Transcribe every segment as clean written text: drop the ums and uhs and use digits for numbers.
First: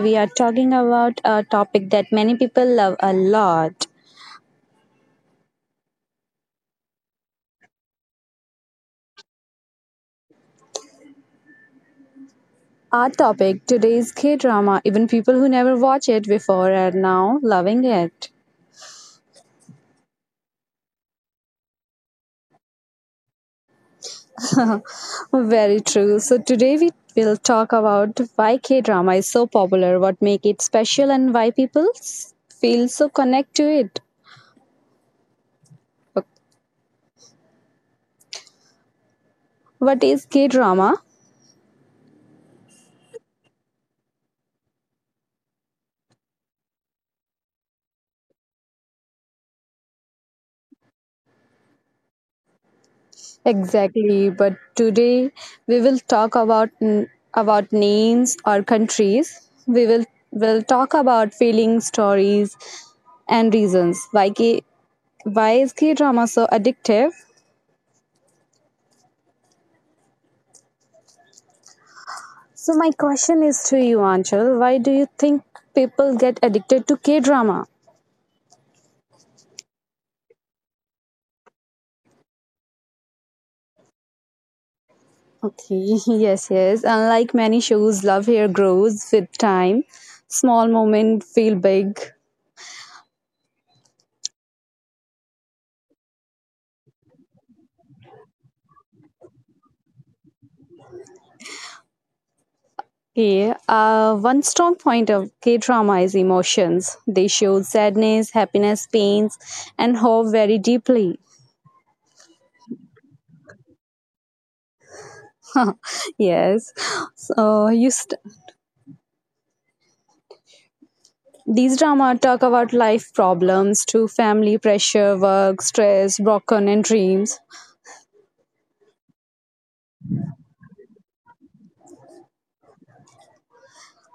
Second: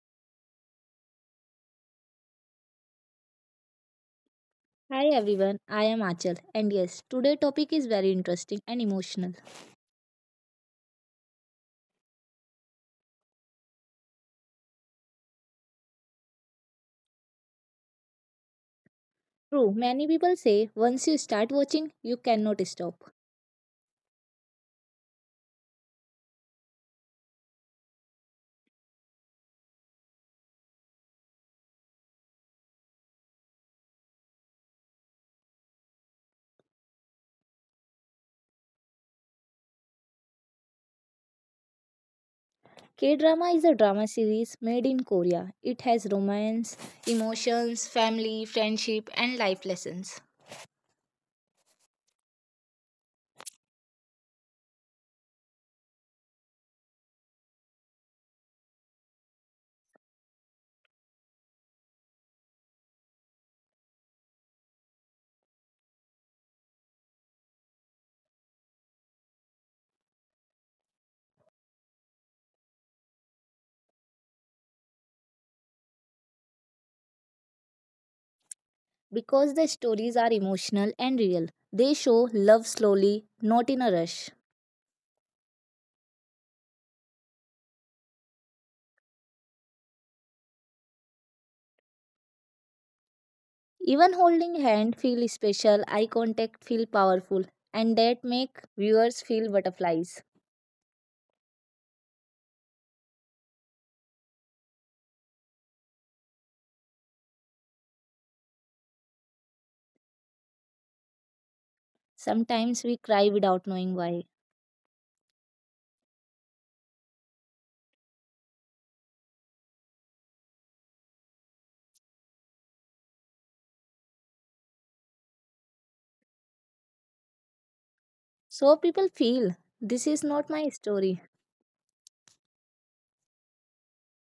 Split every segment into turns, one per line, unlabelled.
we are talking about a topic that many people love a lot.
Hi everyone, I am Achal, and yes, today topic is very interesting and emotional.
Our topic today is K-drama. Even people who never watch it before are now loving it.
True, many people say once you start watching, you cannot stop.
Very true. So today we will talk about why K-drama is so popular, what make it special and why people feel so connect to it. What is K-drama?
K drama is a drama series made in Korea. It has romance, emotions, family, friendship, and life lessons.
Exactly, but today we will talk about about names or countries. We will talk about feelings, stories, and reasons why why is K drama so addictive. So my question is to you, Anchal. Why do you think people get addicted to K drama?
Because the stories are emotional and real, they show love slowly, not in a rush.
Okay, yes, yes. Unlike many shows, love here grows with time. Small moments feel big.
Even holding hand feel special, eye contact feel powerful, and that make viewers feel butterflies.
Okay, one strong point of K drama is emotions. They show sadness, happiness, pains, and hope very deeply.
Sometimes we cry without knowing why.
yes, so. These drama talk about life problems, to family pressure, work, stress, broken and dreams.
So people feel this is not my story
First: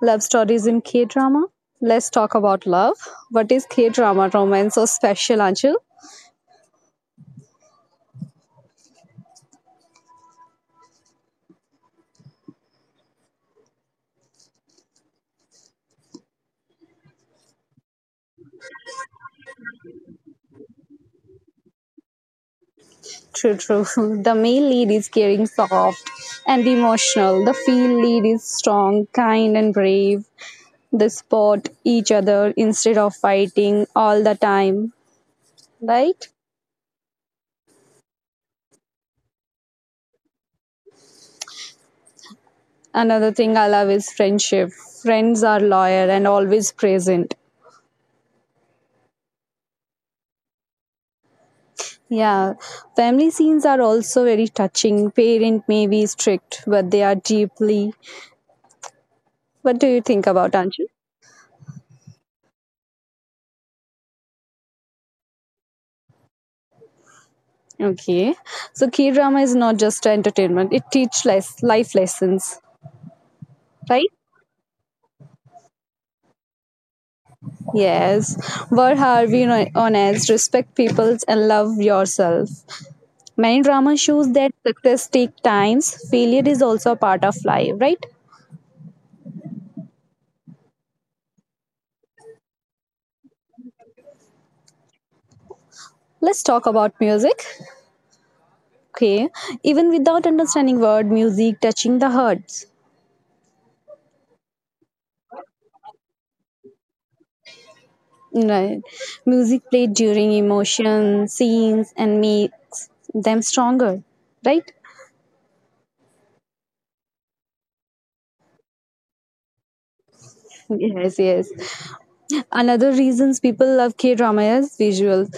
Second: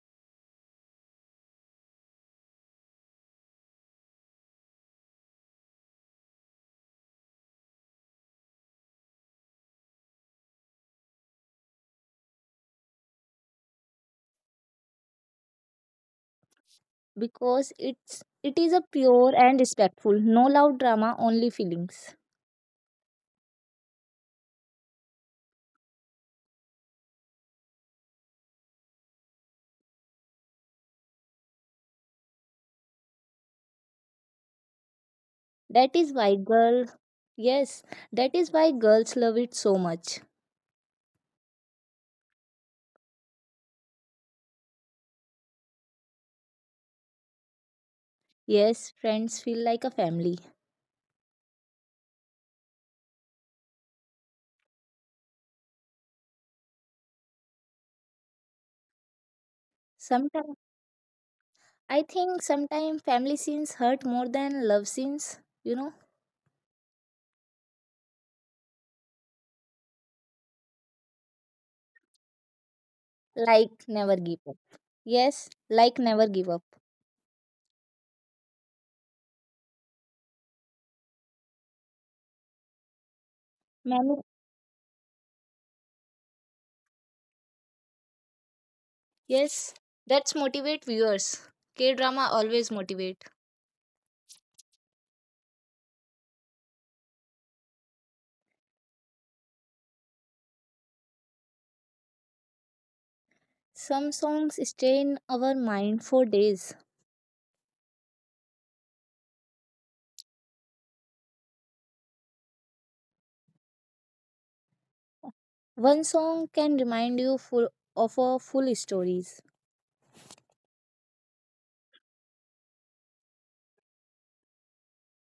Love stories in K drama. Let's talk about love. What is K drama romance so special, Anjul?
because it is a pure and respectful, no loud drama, only feelings.
True. The male lead is caring, soft, and emotional. The female lead is strong, kind, and brave. They support each other instead of fighting all the time,
That is
right?
why girl, yes, that is why girls love it so much.
Another thing I love is friendship. Friends are loyal and always present.
Yes, friends feel like a family.
Yeah, family scenes are also very touching. Parent may be strict, but they are deeply. What do you think
Sometimes
about Anju?
I think sometimes family scenes hurt more than love scenes,
Okay, so K drama is not just entertainment; it teaches life lessons
like
right?
never give up. Yes, like never give up.
Yes. Work hard, be honest, respect people, and love yourself. Many dramas
Many
shows that success takes times. Failure is also a part of life, right?
Yes, that's motivate viewers. K drama always motivate.
Let's talk about music. Okay. Even without understanding word, music touching the hearts.
Some songs stay in our mind for days.
Right. Music played during emotion, scenes, and makes them stronger, right?
One song can remind you full of A full stories.
Yes, yes. Another reasons people love K drama is visuals,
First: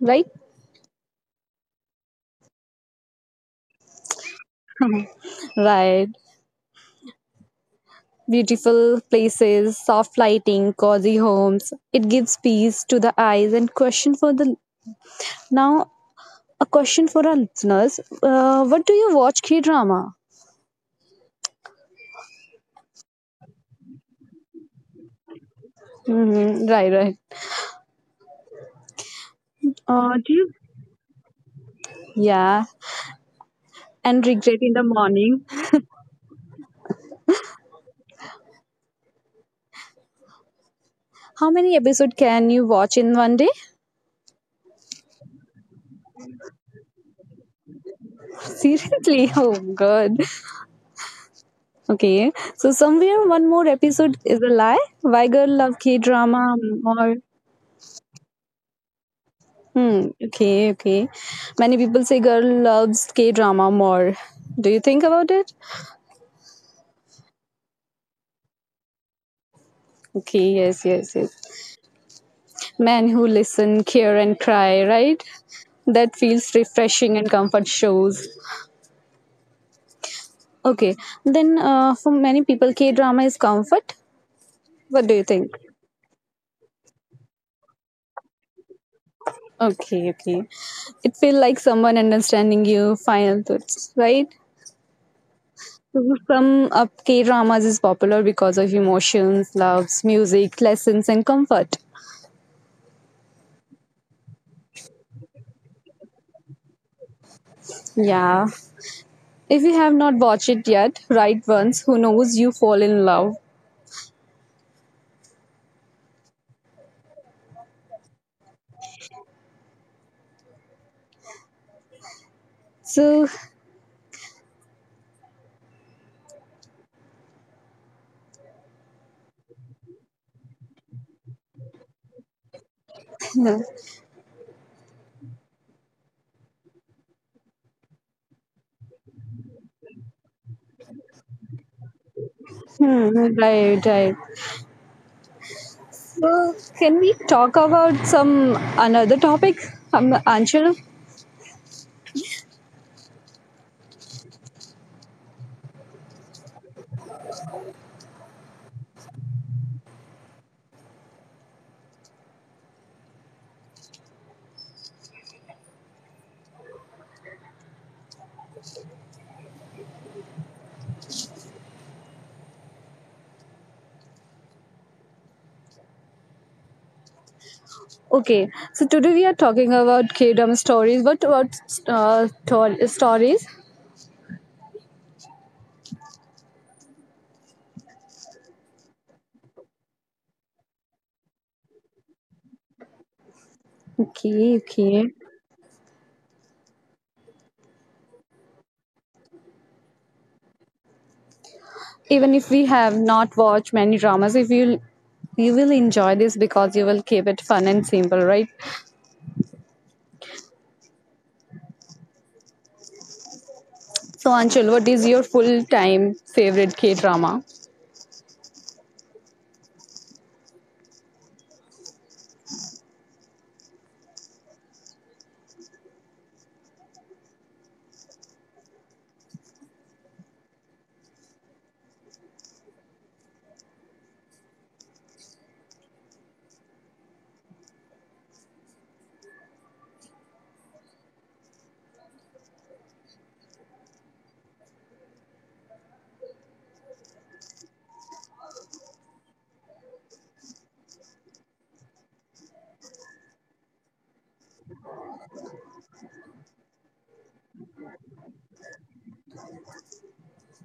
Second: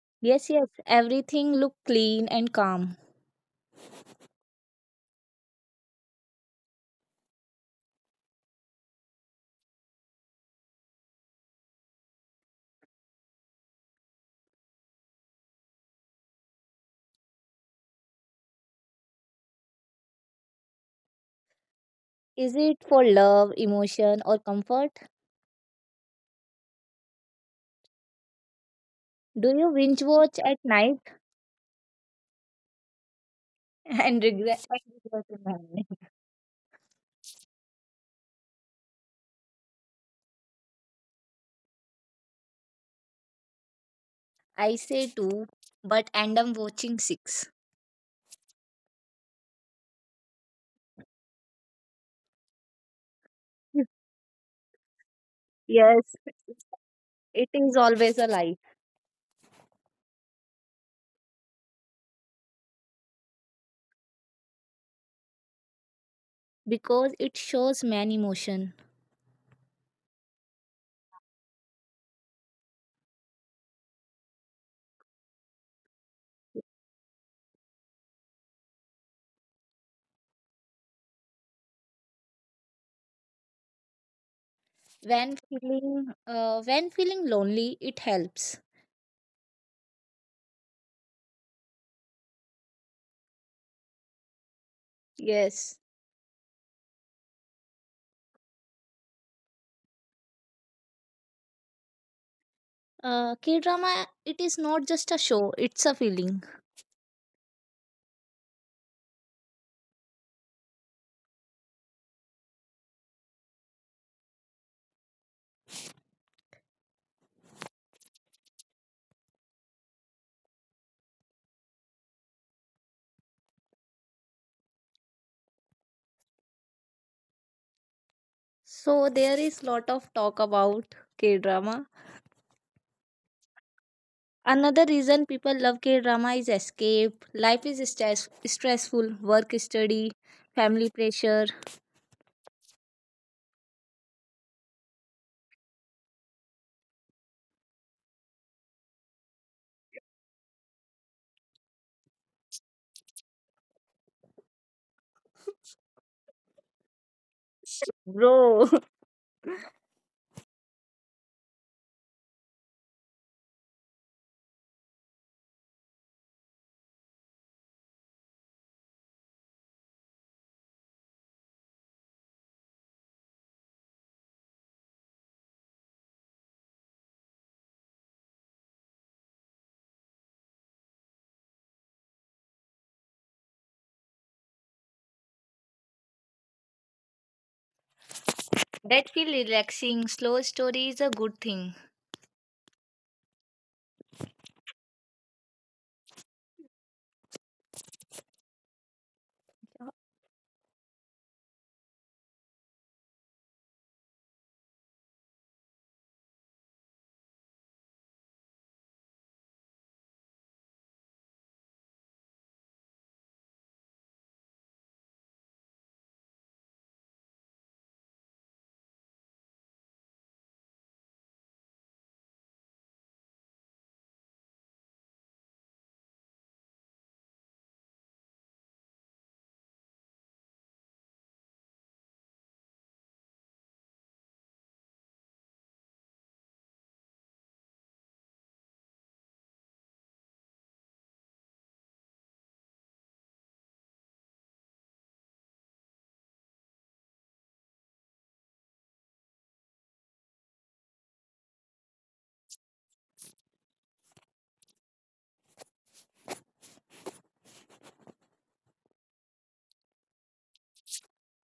right?
Yes, yes, everything look clean and calm.
Right. Beautiful places, soft lighting, cozy homes. It gives peace to the eyes and question for the now A question for our listeners. What do you watch K drama?
Is it for love, emotion or comfort?
Hmm, right, right.
Do you binge watch
Do
at
you?
night
Yeah,
and
and
regret?
regret
And
in the
regret in
morning.
memory?
How many episode can you watch in one day?
I say two, but end up watching six.
Seriously? Oh God. Okay. So somewhere one more episode is a lie. Why girl love K
Yes,
drama more?
it is always a lie
Hmm. Okay. Okay. Many people say girl loves K drama more. Do you think about it?
because it shows man emotion.
Okay. Yes. Yes. Yes. Men who listen, care, and cry. Right. That feels refreshing and comfort shows. Okay. Then, for many people, K drama is comfort. What do you
when
think?
when feeling lonely it helps.
Okay. Okay. It feels like someone understanding you. Final thoughts. Right.
Yes.
To sum up, K dramas is popular because of emotions, loves, music, lessons, and comfort.
K drama it is not just a show, it's a feeling.
Yeah. If you have not watched it yet, right once, who knows you fall in love. So,
So there is lot of talk about k drama.
hmm,
Another reason people love k drama is escape, life is stressful, work, study, family pressure.
right, right. So, can we talk about some another topic? I'm
Bro.
okay, so today we are talking about K-drama stories. What about stories?
That feel relaxing, slow story is a good thing.
Okay, okay. Even if we have not watched many dramas, if you will enjoy this because you will keep it fun and simple, right? So, Anchal, what is your full time favorite K drama?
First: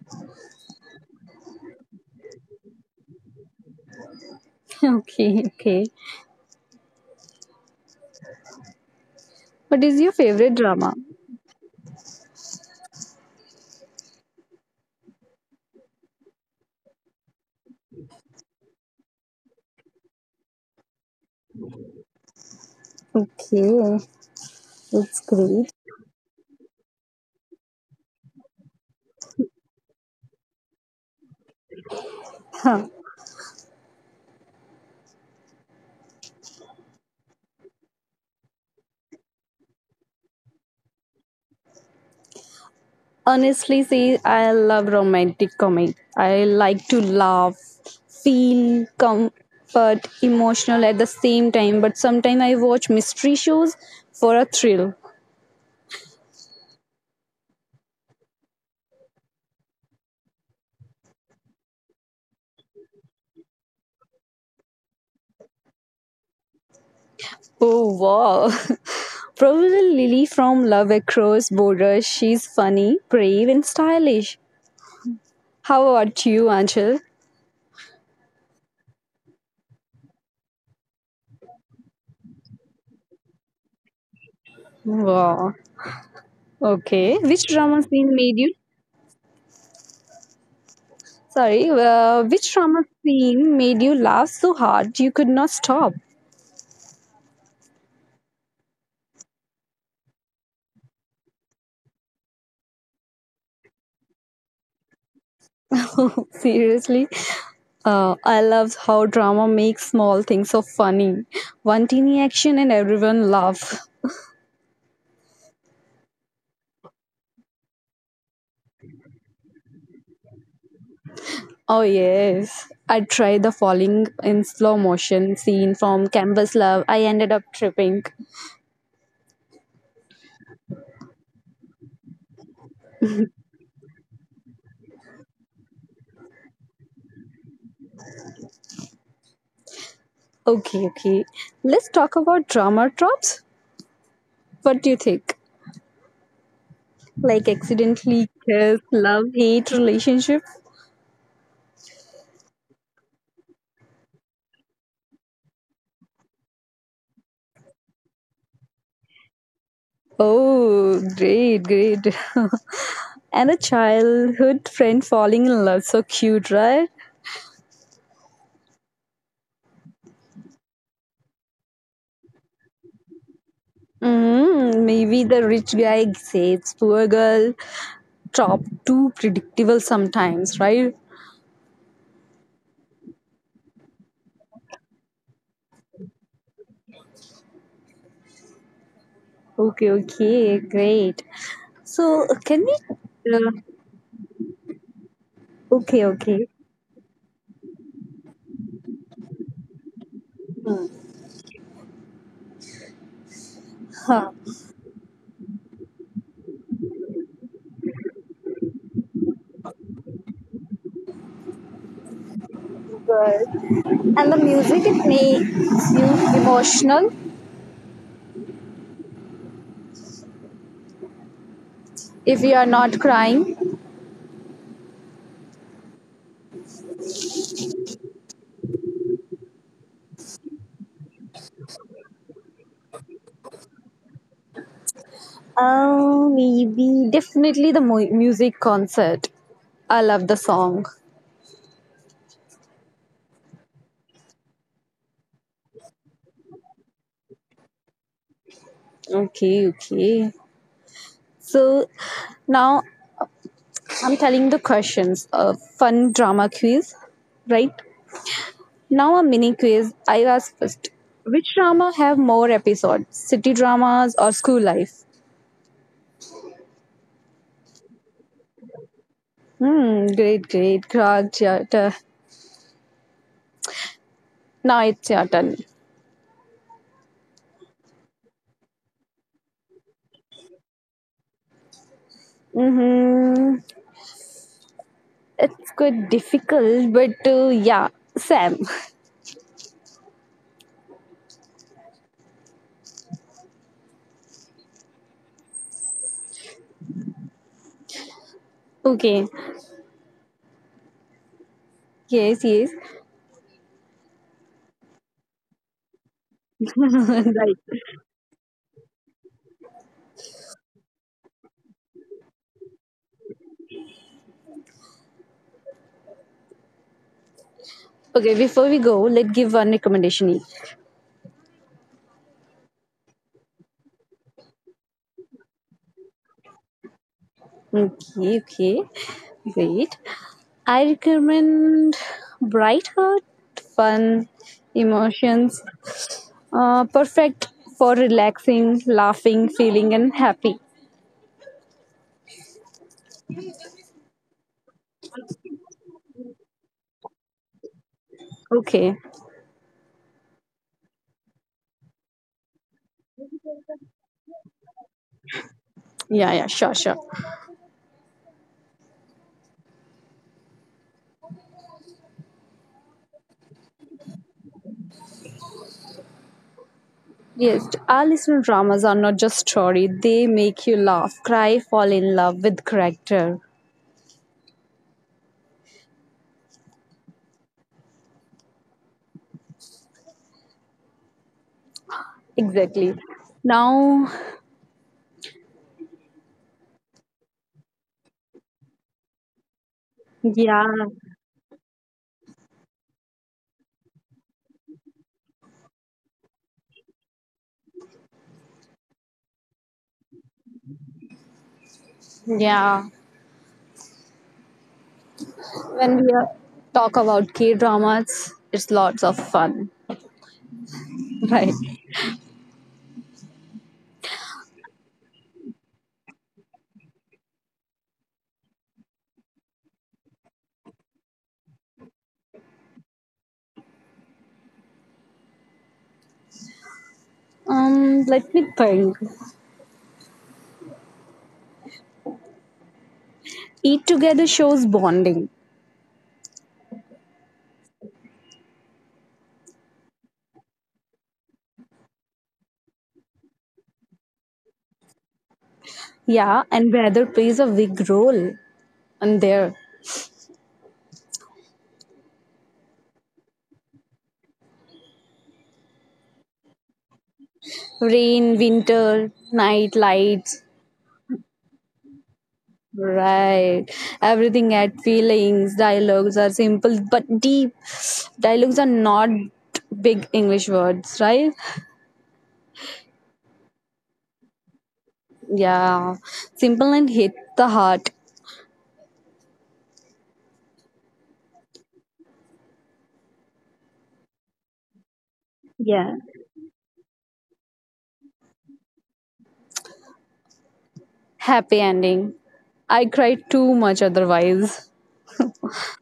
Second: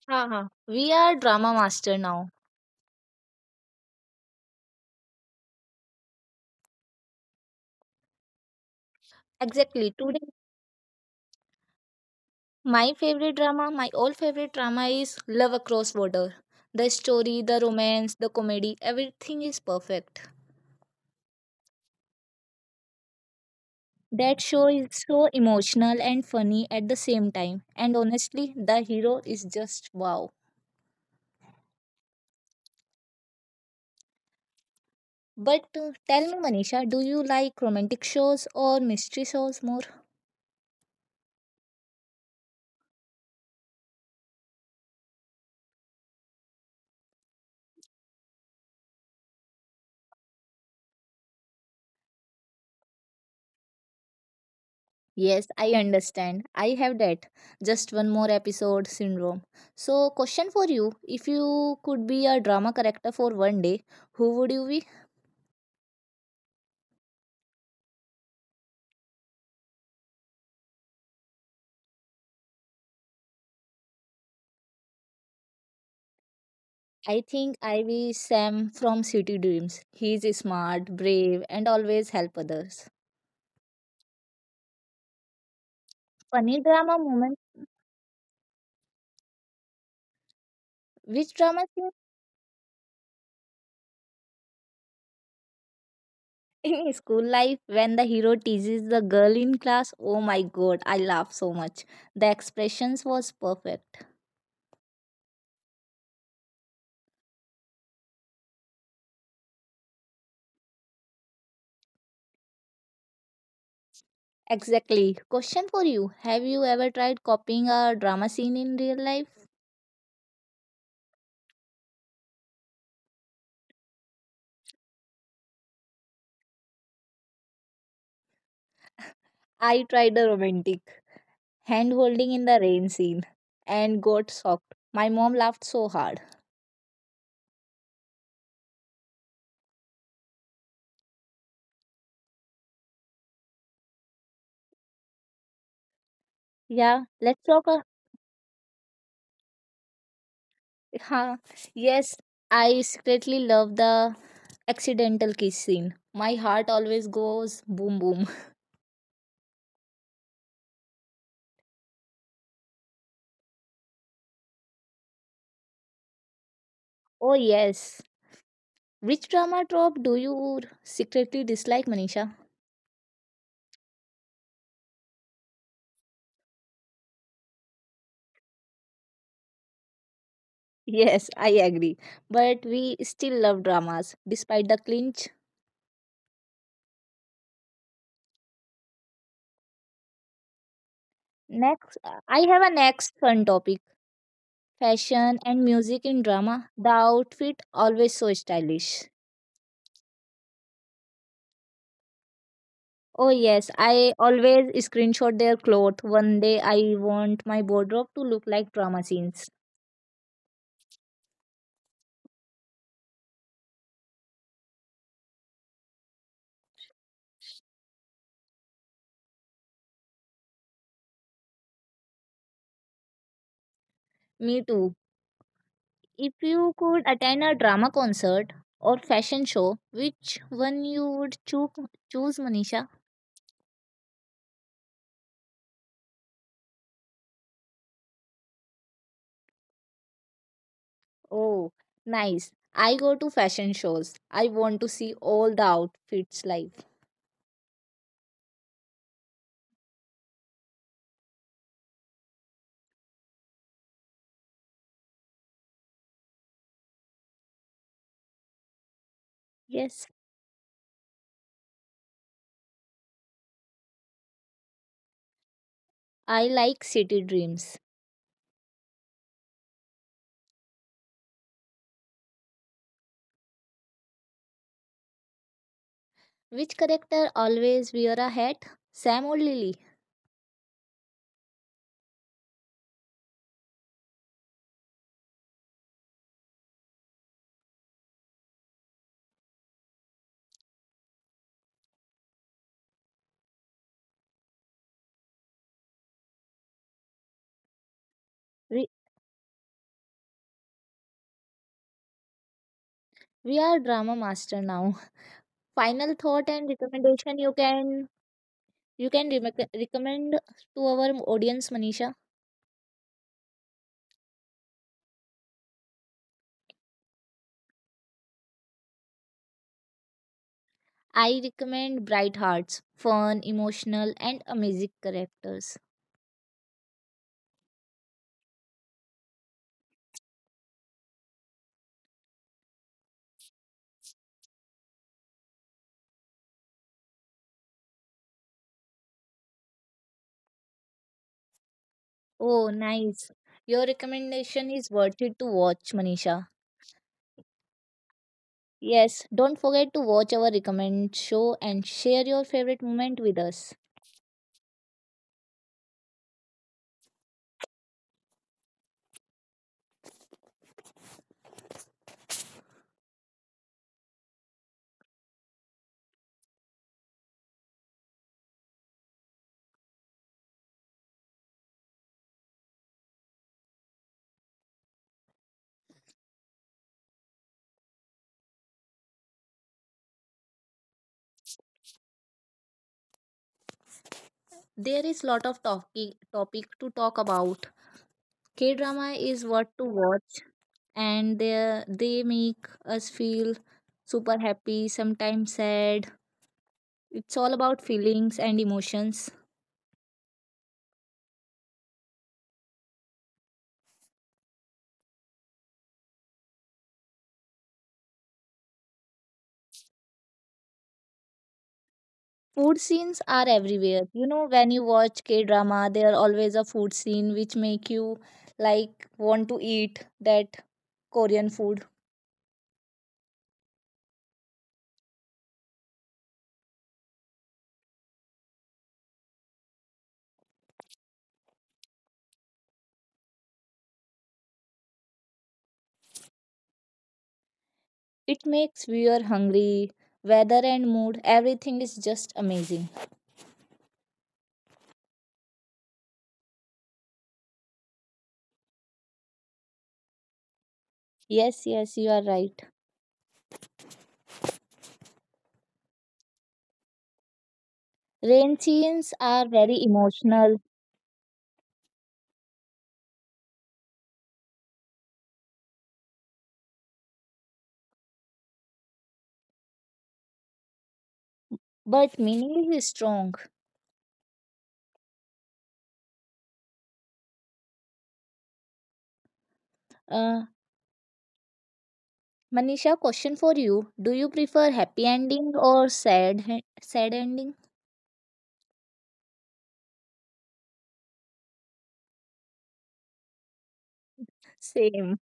Uh-huh. We are drama master now.
Okay, okay,
Exactly
what is
today.
your favorite drama?
My favorite drama, my all favorite drama is Love Across Water. The story, the romance, the comedy, everything is perfect.
Okay.
That show is so
It's great.
emotional and funny at the same time. And honestly, the hero is just wow.
Huh.
But tell me, Manisha, do you like romantic shows or mystery shows more?
Honestly, see, I love romantic comedy. I like to laugh, feel comfort, emotional at the same time. But sometimes I watch mystery shows for a thrill.
Yes, I understand. I have that just one more episode syndrome. So, question for you, if you could be a drama character for one day, who would you be?
Oh wow! Probably Lily from Love Across Borders. She's funny, brave, and stylish. How about you, Anchal?
I think Ivy Sam from City Dreams. He's smart, brave, and always help others.
Wow.
Funny drama
Okay. Which
moment?
drama scene made you?
Which
Sorry.
drama scene
Which drama scene made you laugh so hard you could not stop?
In school life when the hero teases the girl in class? Oh my god, I laugh so much. The expressions was perfect.
Seriously. I love how drama makes small things so funny. One teeny action and everyone laugh.
Exactly. Question for you. Have you ever tried copying a drama scene in real life?
Oh yes. I tried the falling in slow motion scene from Canvas Love. I ended up tripping.
I tried a romantic hand holding in the rain scene and got shocked. My mom laughed so hard.
Okay, okay. Let's talk about drama tropes. What do you think?
Yeah, let's
Like
talk.
accidentally kiss, love, hate relationship.
Huh. Yes, I secretly love the accidental kiss scene. My heart always goes boom boom.
Oh, great, great. and a childhood friend falling in love. So cute, right?
Oh yes. Which drama trope do you secretly dislike, Manisha?
Mm, maybe the rich guy says poor girl top too predictable sometimes, right?
Yes, I agree. But we still love dramas despite the clinch.
Okay, okay, great.
Next, I have a
So
next
can we?
fun topic.
Uh,
Fashion and music in
okay,
drama. The
okay.
outfit always so stylish. Oh yes, I always
Huh.
screenshot their clothes. One day I want my wardrobe to look like drama scenes.
Good. And the music it makes you emotional if you are not crying.
Me too. If you could attend a drama concert or fashion show, which one you would choose, Manisha?
Maybe definitely the music concert. I love the song.
Oh, nice. I go to fashion shows. I want to see all the outfits live.
Okay, okay. So now I'm telling the questions. A fun drama quiz, right? Now a
Yes,
mini quiz. I ask first. Which drama have more episodes? City dramas or school life?
I like City Dreams.
Hmm. Great, great. Grog, your turn. Now it's your turn.
Which character always wear a hat? Sam or Lily?
Mm-hmm. It's quite difficult, but yeah, Sam.
We,
Okay. Yes, yes.
we are drama master now. Final thought and recommendation, you can
right.
recommend to our audience, Manisha.
Okay, before we go, let's give one recommendation each.
I recommend Bright Hearts, fun, emotional and amazing characters.
Okay, okay. Great. I recommend Bright Heart, fun, emotions, perfect for relaxing, laughing, feeling, and happy.
Oh nice, your recommendation is worth it to watch, Manisha.
Okay.
Yes, don't forget to watch our recommend show and share your favorite moment with us.
Yeah, yeah, sure, sure. Yes, our listener dramas are not just story. They make you laugh, cry, fall in love with character. Exactly. Now,
There is lot of topic to talk about. K drama is
yeah,
what to watch, and they make us feel super happy, sometimes sad. It's all about feelings and emotions.
yeah. When we talk about K dramas, it's lots of fun, right?
Food scenes are everywhere. You know, when you watch K drama, there are always a food scene which make you like want to eat that Korean food.
Let me think. Eat together shows bonding.
It makes viewer hungry. Weather and mood, everything is just amazing.
Yeah, and weather plays a big role in there.
Yes, yes, you are right.
Rain,
Rain
winter,
scenes are
night
very
lights.
emotional,
Right. Everything had feelings. Dialogues are simple but deep. Dialogues are not big English words, right?
but meaning is strong.
Yeah. Simple and hit the heart.
Uh, Manisha, question for you. Do you prefer happy
Yeah.
ending or sad ending?
Happy ending. I cried too much otherwise.
Same.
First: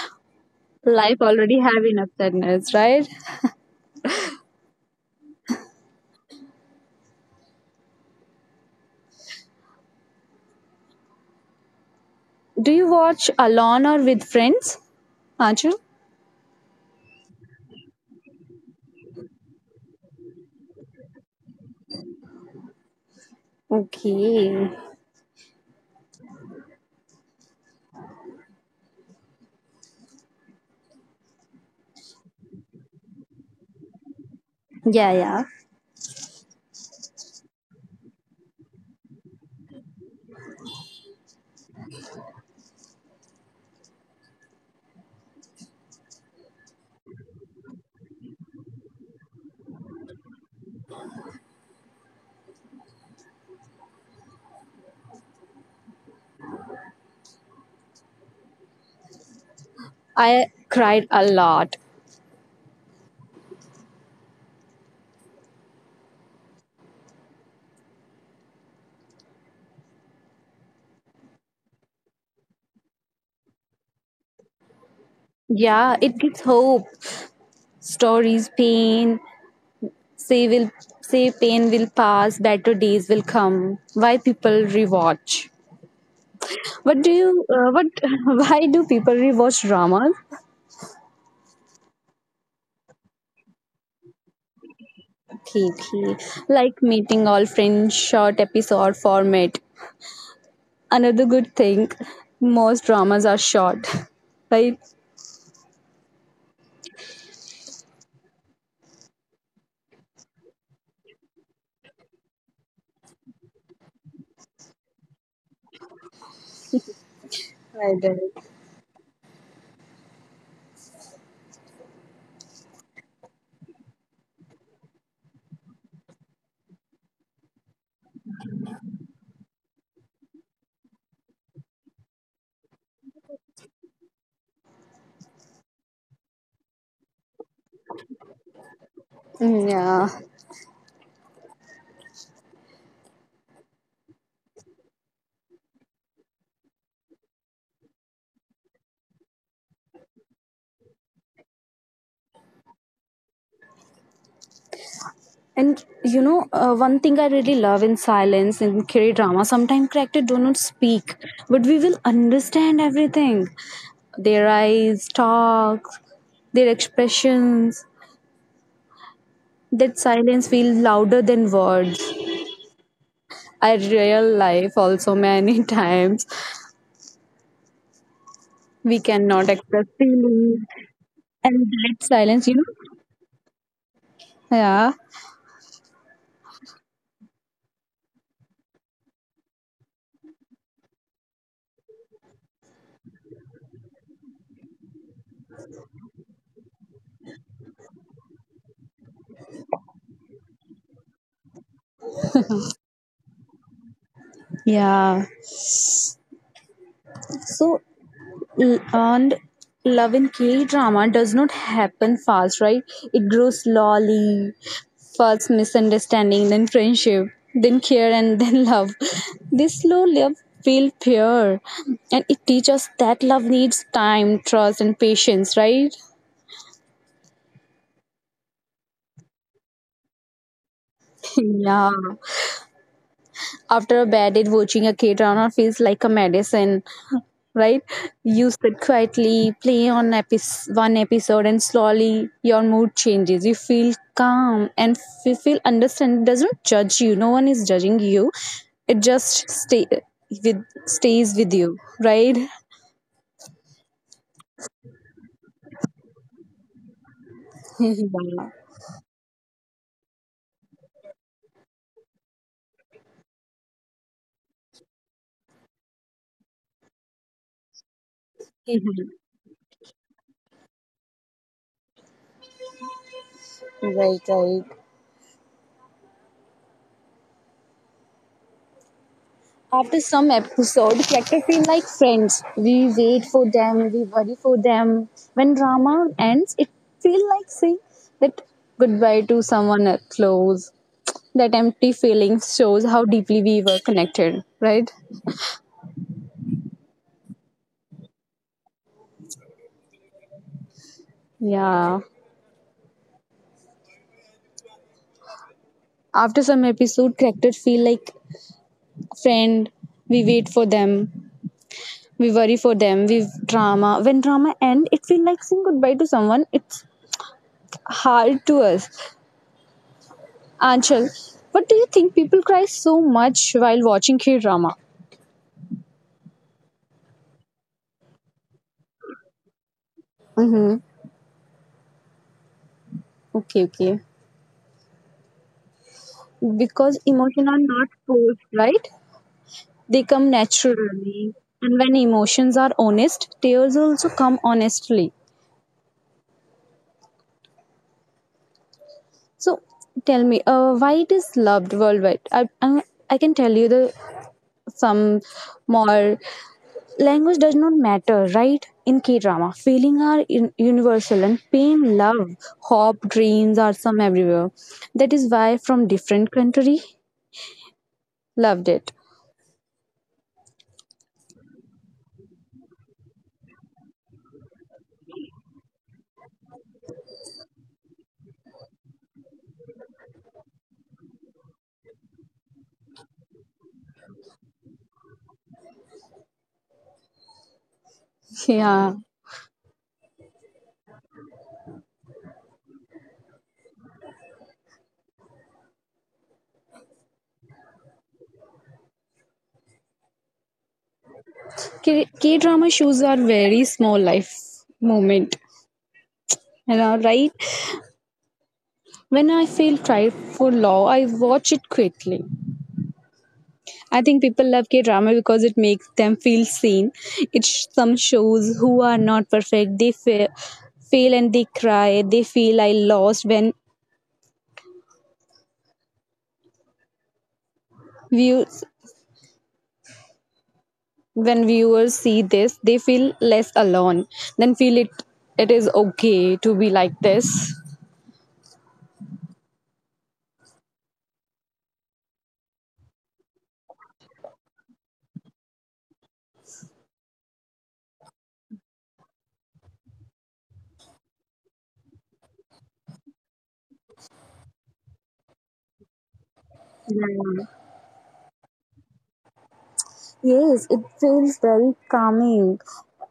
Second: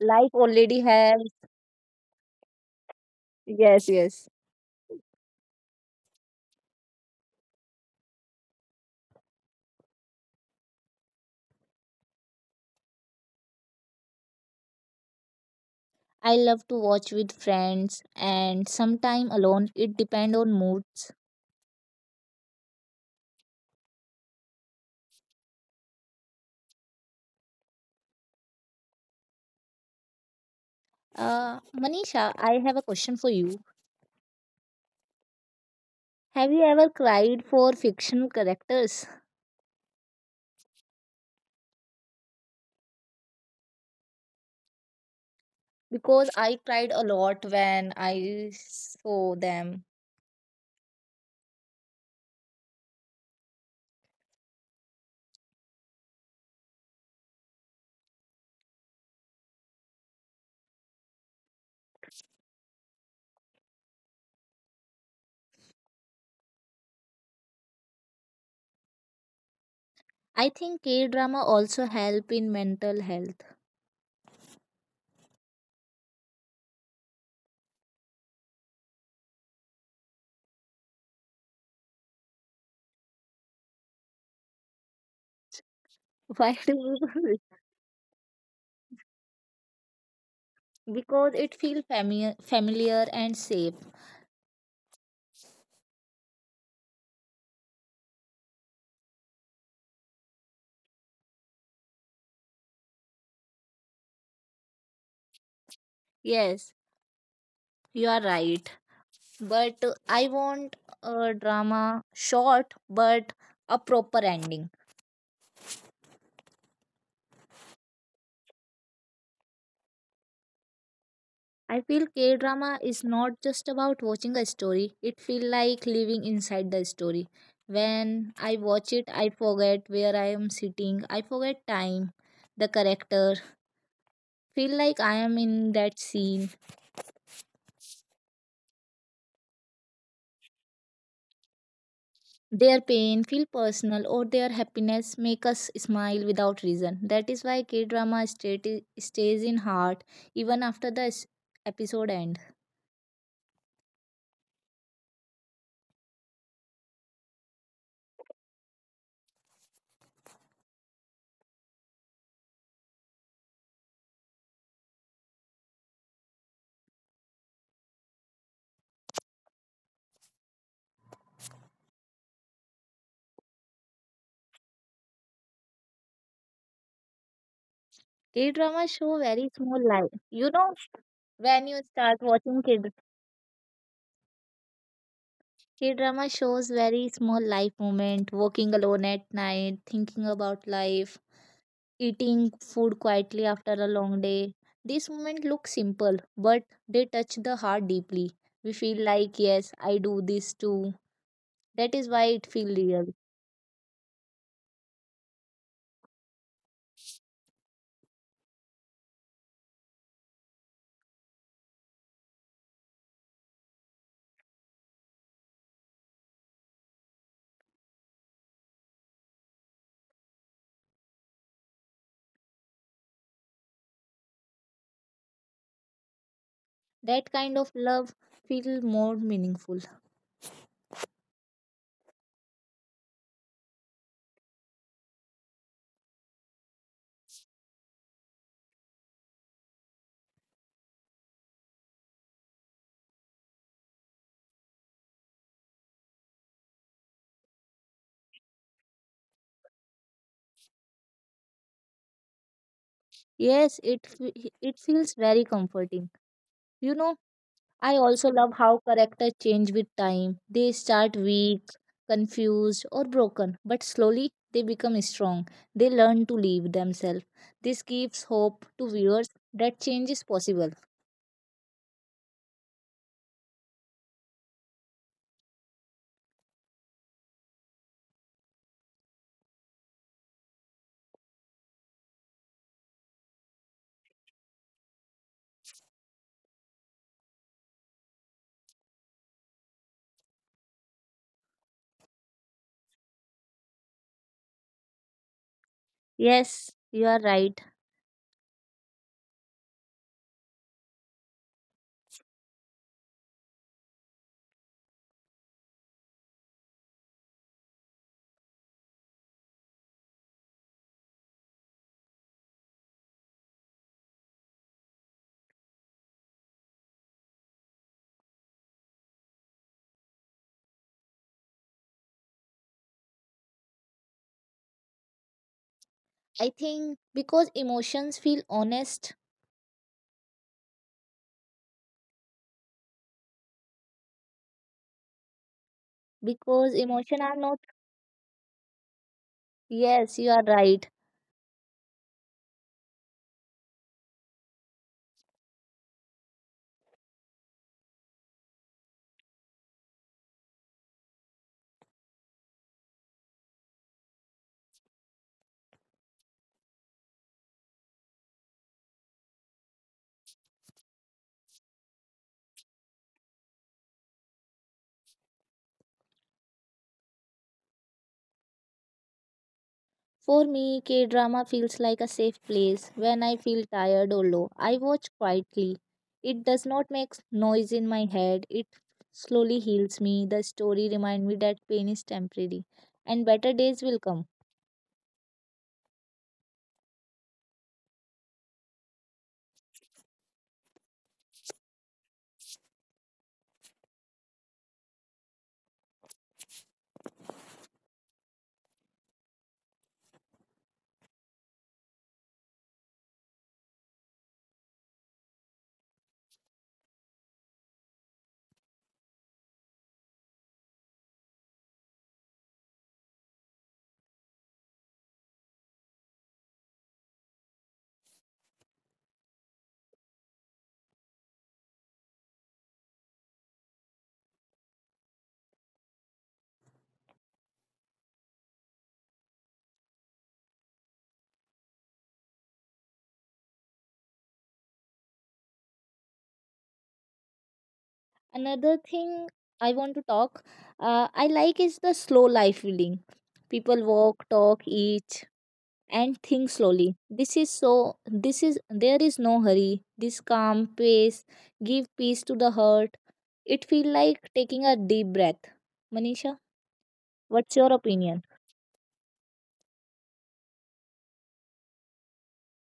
Life already
Life
has.
already have enough sadness, right?
Yes, yes.
Do you watch alone or with friends? Anju?
I love to watch with friends and sometime alone. It depend on moods.
Okay.
Uh, Manisha, I have a question for you.
Yeah, yeah.
Have you ever cried for fictional characters? Because I cried a lot when I saw them.
I cried a lot.
I think K drama also help in mental health.
Yeah, it gives hope. Stories, pain, say will say pain will pass, better days will come. Why people rewatch?
Why do you
What do you? What? Why do people rewatch dramas?
because it feels familiar, familiar and safe.
Okay, like meeting all friends, short episode format. Another good thing, most dramas are short, right?
Yes, you are right. But I want a drama short but a proper ending. I feel K drama is not just about watching a story, it feels like living inside the story. When I watch it, I forget where I am sitting, I forget time, the character, feel like I am in that scene.
Yeah.
Their pain feel personal or their happiness make us smile without reason. That is why K-drama stays in heart even after the episode end.
And you know, one thing I really love in silence in Kiri drama, sometimes characters do not speak, but we will understand everything. Their eyes, talks, their expressions. That silence feels louder than words. I real life also many times
K-drama show very
we
small
cannot
life.
express
You know,
feelings
when you
and
start watching
that silence you know yeah
K-drama shows very small life moment, walking alone at night, thinking about life, eating food quietly after a long day. This moment looks simple, but they touch the heart deeply. We feel like, yes, I do this too. That is why it feels real.
yeah so and love in k drama does not happen fast right it grows slowly first misunderstanding then friendship then care and then love this slow love feel pure and it teaches us that love needs time trust and patience right
That kind of love feels more meaningful.
yeah after a bad day watching a k drama feels like a medicine right? You sit quietly, play on epis one episode, and slowly your mood changes. You feel calm and you feel understand. It doesn't. Judge you. No one is judging you. It just stays with you, right?
Yes, it feels very comforting. You know, I also love how characters change with time. They start weak, confused, or broken, but slowly they become strong. They learn to live themselves. This gives hope to viewers
Yeah.
that change is possible.
Right, right. After some episode, characters feel like friends. We wait for them, we worry for them. When drama ends, it feels like saying that goodbye to someone else close. That empty feeling shows how deeply we were connected, right?
Yes, you are right.
Yeah. After some episode, characters feel like friend. We wait for them. We worry for them. We drama. When drama end, it feels like saying goodbye to someone. It's hard to us. Anchal, what do you think people cry so much while watching K drama?
I think because emotions feel honest,
Mm-hmm. Okay, okay.
because emotions are
Because
not.
emotions are not forced, right?
Yes, you are
They
right.
come naturally. And when emotions are honest, tears also come honestly. So tell me, why it is loved worldwide? I can tell you the some more language does not matter, right? In K drama, feeling are universal and pain, love, hope, dreams are some everywhere. That is why from different country, loved it.
For me, K drama feels like a safe place. When I feel tired or low, I watch quietly. It does not make noise in my head. It slowly heals me. The story reminds me that pain is temporary and better days will come.
Yeah, K drama shows are very small life moment. You know, right? When I feel tried for law, I watch it quickly. I think people love K drama because it makes them feel seen. It some shows who are not perfect, they fail and they cry. They feel I lost when views when viewers see this, they feel less alone. Then feel it is okay to be like this.
Another thing I want to talk I like is the slow life feeling. People walk, talk, eat and think slowly. This is so this is There is no hurry. This calm pace give peace to the heart. It feels like taking a deep breath. Manisha, what's your opinion?
Yes, it feels very calming.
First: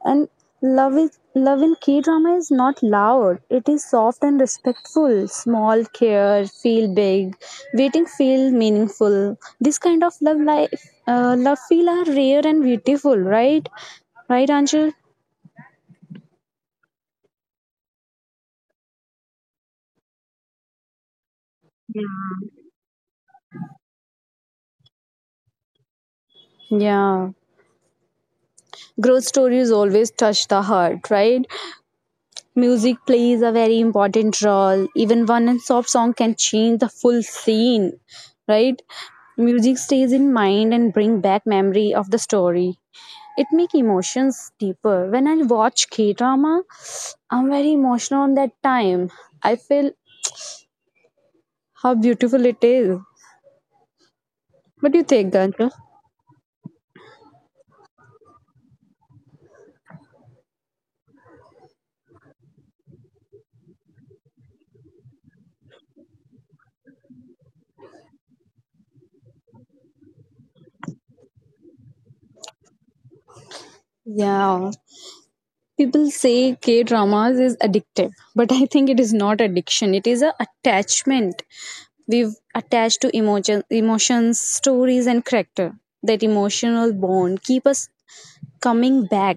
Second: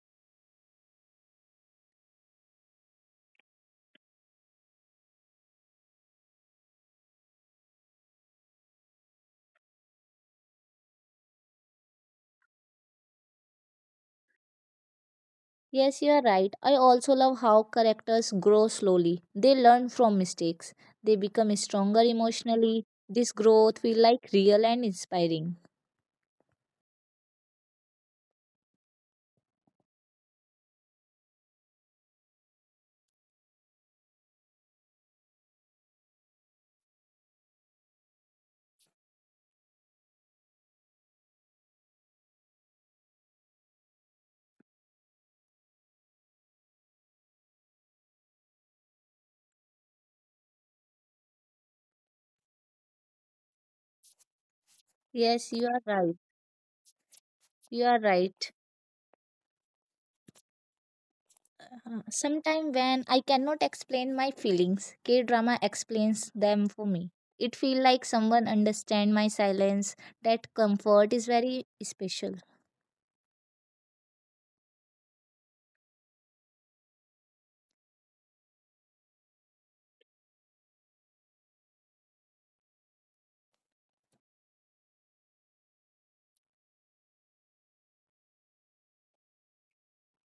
And love in K drama is not loud. It is soft and respectful. Small care feel big. Waiting feel meaningful. This kind of love feel are rare and beautiful, right? Right, Anjul?
Yes, you are right. I also love how characters grow slowly. They learn from mistakes. They become stronger emotionally. This growth feels like real and inspiring.
Yeah. Growth stories always touch the heart, right? Music plays a very important role. Even one and soft song can change the full scene, right? Music stays in mind and bring back memory of the story. It make emotions deeper. When I watch K drama, I'm very emotional on that time. I feel how beautiful it is. What do you
Yes, you
think,
are
Ganja?
right. You are right. Sometimes when I cannot explain my feelings, K drama explains them for me. It feels like someone understands my silence. That comfort is very special.
Yeah. People say K dramas is addictive, but I think it is not addiction. It is a attachment. We've attached to emotions, stories, and character. That emotional bond keep us coming back,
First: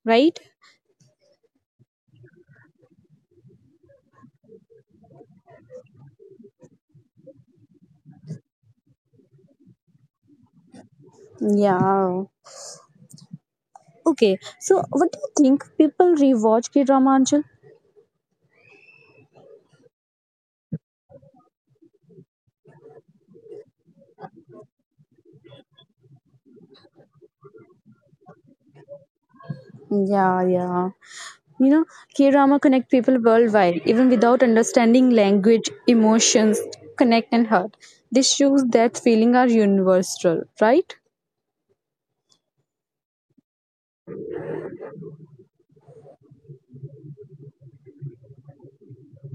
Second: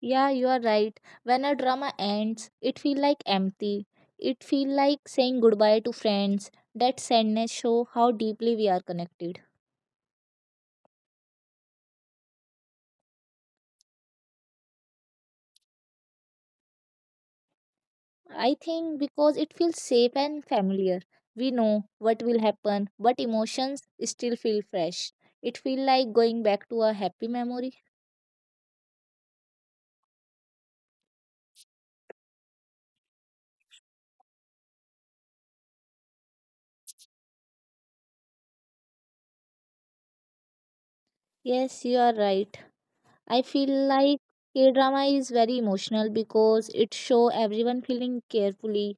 Yeah,
right?
you are right. When a drama ends, it feels like empty. It feels like saying goodbye to friends. That sadness show how deeply we are connected.
Yeah. Okay, so what do you think people rewatch K drama, Anshul?
I think because it feels safe and familiar. We know what will happen, but emotions still feel fresh. It feels like going back to a happy memory.
Yeah, yeah. You know, K drama connect people worldwide, even without understanding language, emotions, connect and hurt. This shows that feeling are universal, right?
Yes, you are right. I feel like K drama is very emotional because it show everyone feeling carefully.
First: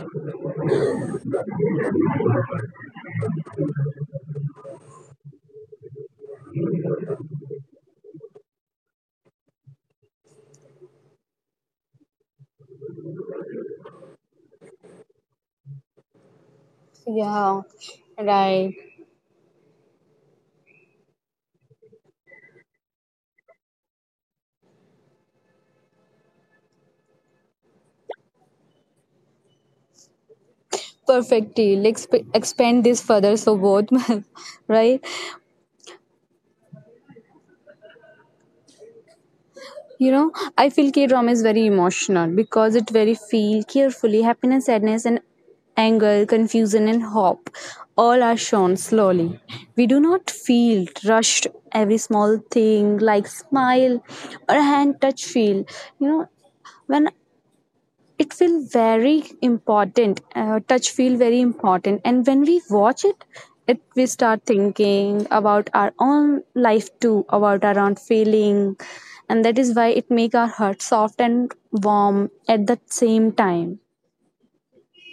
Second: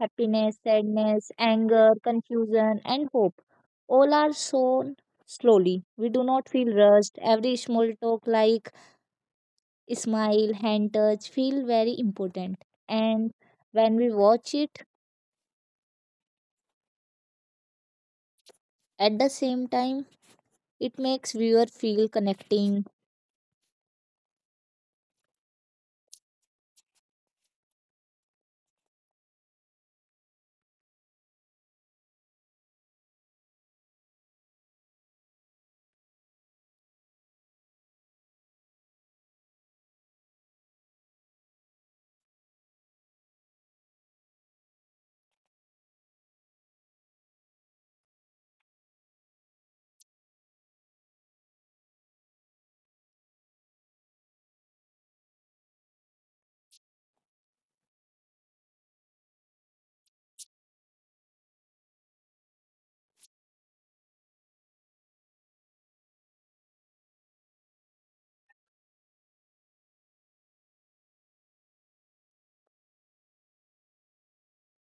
Happiness, sadness, anger, confusion, and hope all are sown slowly. We do not feel rushed. Every small talk, like smile, hand touch, feel very important. And when we watch it
Yeah. Right.
at the same time, it makes viewer feel connecting.
perfect deal expand this further so both right you know I feel k-drama is very emotional because it very feel carefully happiness sadness and anger confusion and hope all are shown slowly we do not feel rushed every small thing like smile or hand touch feel you know when it feel very important touch feel very important and when we watch it it we start thinking about our own life too about our own feeling and that is why it make our heart soft and warm at the same time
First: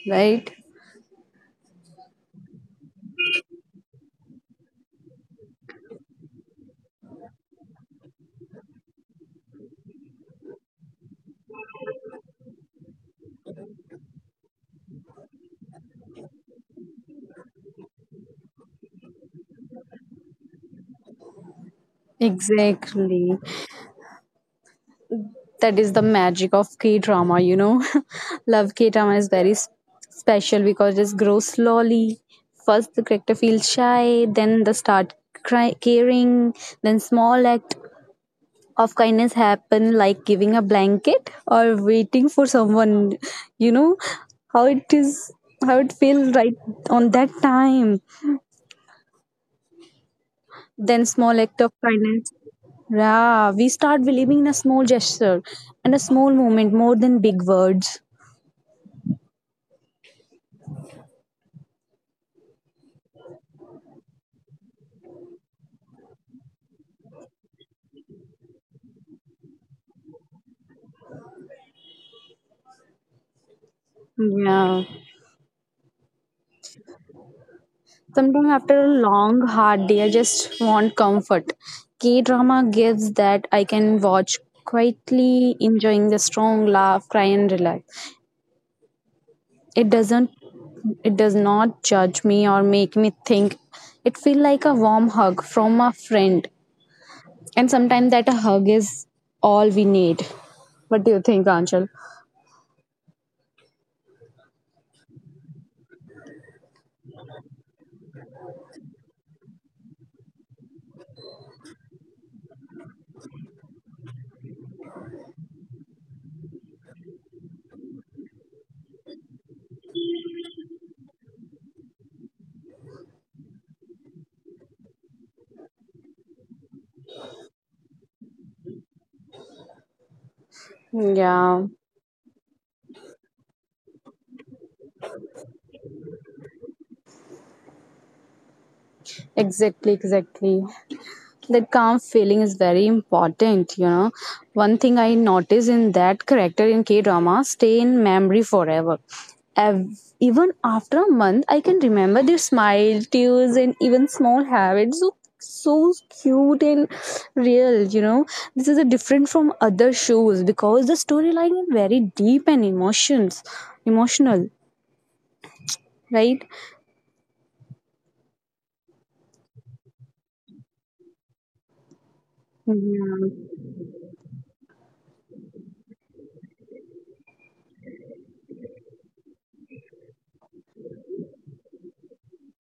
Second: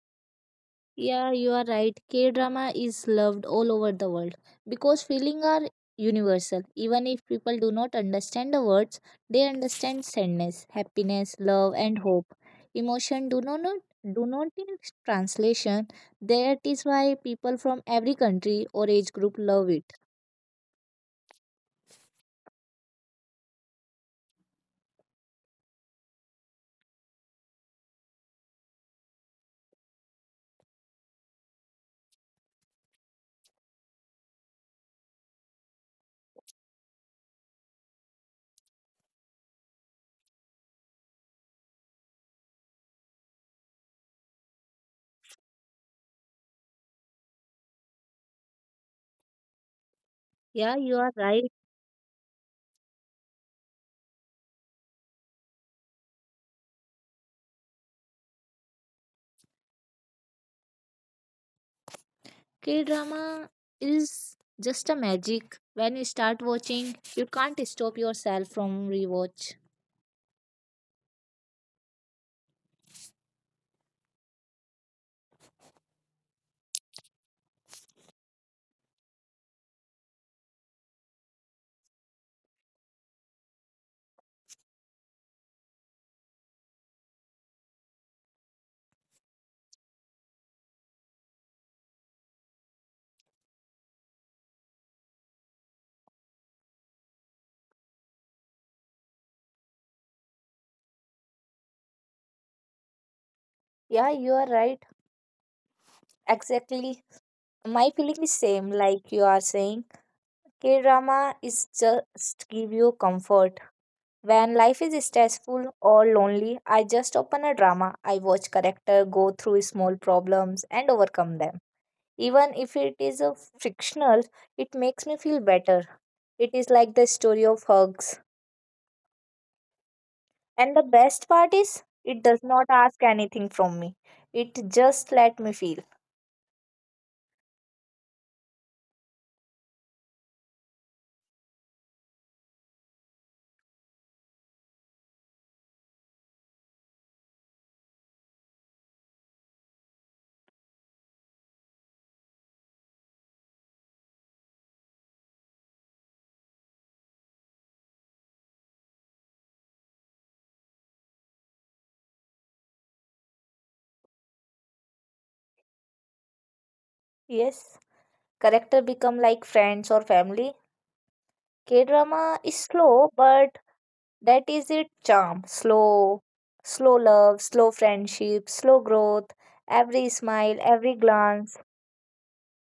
right
Yeah, you are right. K drama is loved all over the world because feelings are universal. Even if people do not understand the words, they understand sadness, happiness, love, and hope. Emotion do not need translation. That is why people from every country or age group love it.
exactly that is the magic of K drama, you know. Love K drama is very special because it grows slowly. First, the character feels shy, then they start caring, then small act of kindness happen, like giving a blanket or waiting for someone. You know how it is, how it feels right on that time.
Yeah, you
Then
are
small
right.
act of kindness. Yeah, we start believing in a small gesture and a small moment more than big words.
K drama is just a magic. When you start watching, you can't stop yourself from rewatch.
Yeah. Sometimes after a long, hard day, I just want comfort. K drama gives that I can watch quietly, enjoying the strong laugh, cry, and relax. It doesn't. It does not judge me or make me think. It feels like a warm hug from a friend, and sometimes that a hug is all we need. What do you think, Anshul?
Yeah, you are right. Exactly. My feeling is same like you are saying. K-drama is just give you comfort. When life is stressful or lonely, I just open a drama. I watch character go through small problems and overcome them. Even if it is a fictional, it makes me feel better. It is like the story of hugs. And the best part is it does not
Yeah,
ask anything from me. It just let me feel.
exactly, exactly. that calm feeling is very important you know one thing I notice in that character in k drama stay in memory forever Ev- even after a month I can remember their smile tears and even small habits so so cute and real you know this is a different from other shows because the storyline is very deep and emotions emotional right
Yes. Character become like friends or family. K drama is
yeah.
slow, but that is its charm. Slow, slow love, slow friendship, slow growth. Every smile, every glance,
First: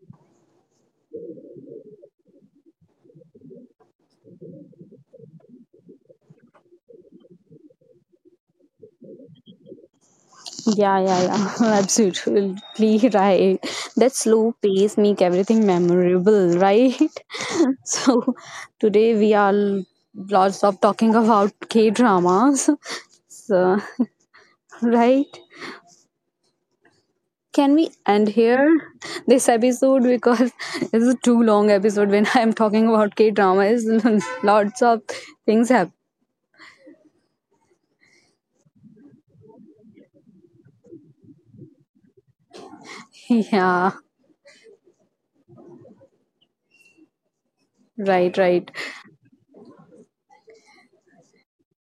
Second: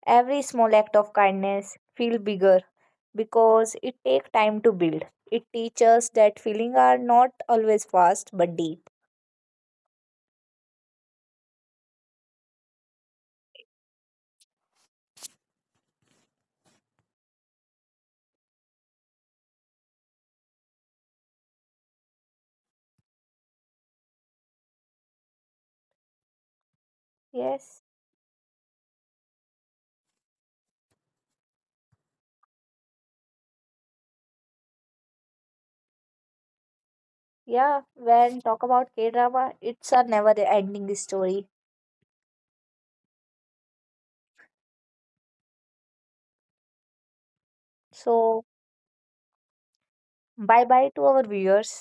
every small act of kindness feel bigger because it takes time to build. It teaches that feelings are not always fast but deep.
Yeah, yeah, yeah. Absolutely right. That slow pace make everything memorable, right? So today we are lots of talking about K dramas. So right.
Yes.
Can we end here this episode because it's a too long episode when I'm talking about K dramas. lots of things happen.
Yeah. When talk about K drama, it's a never ending story.
Yeah. Right,
So
right.
bye bye to our viewers.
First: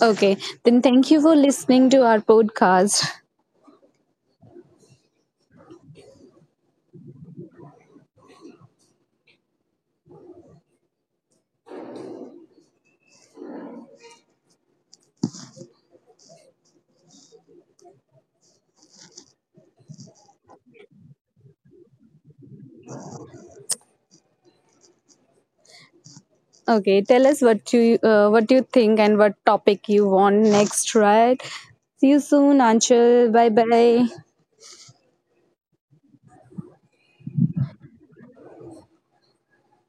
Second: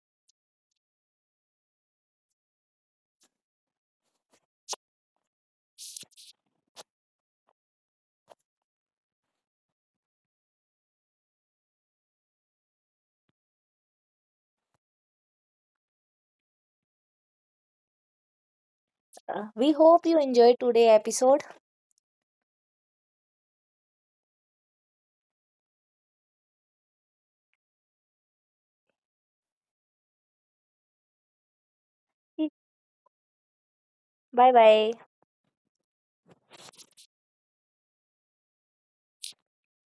Okay. Then thank you for listening to our podcast.
We hope you enjoyed today episode.
Okay, tell us what you what you think and what topic you want next, right? See you soon, Anshul. Bye bye.
Bye bye.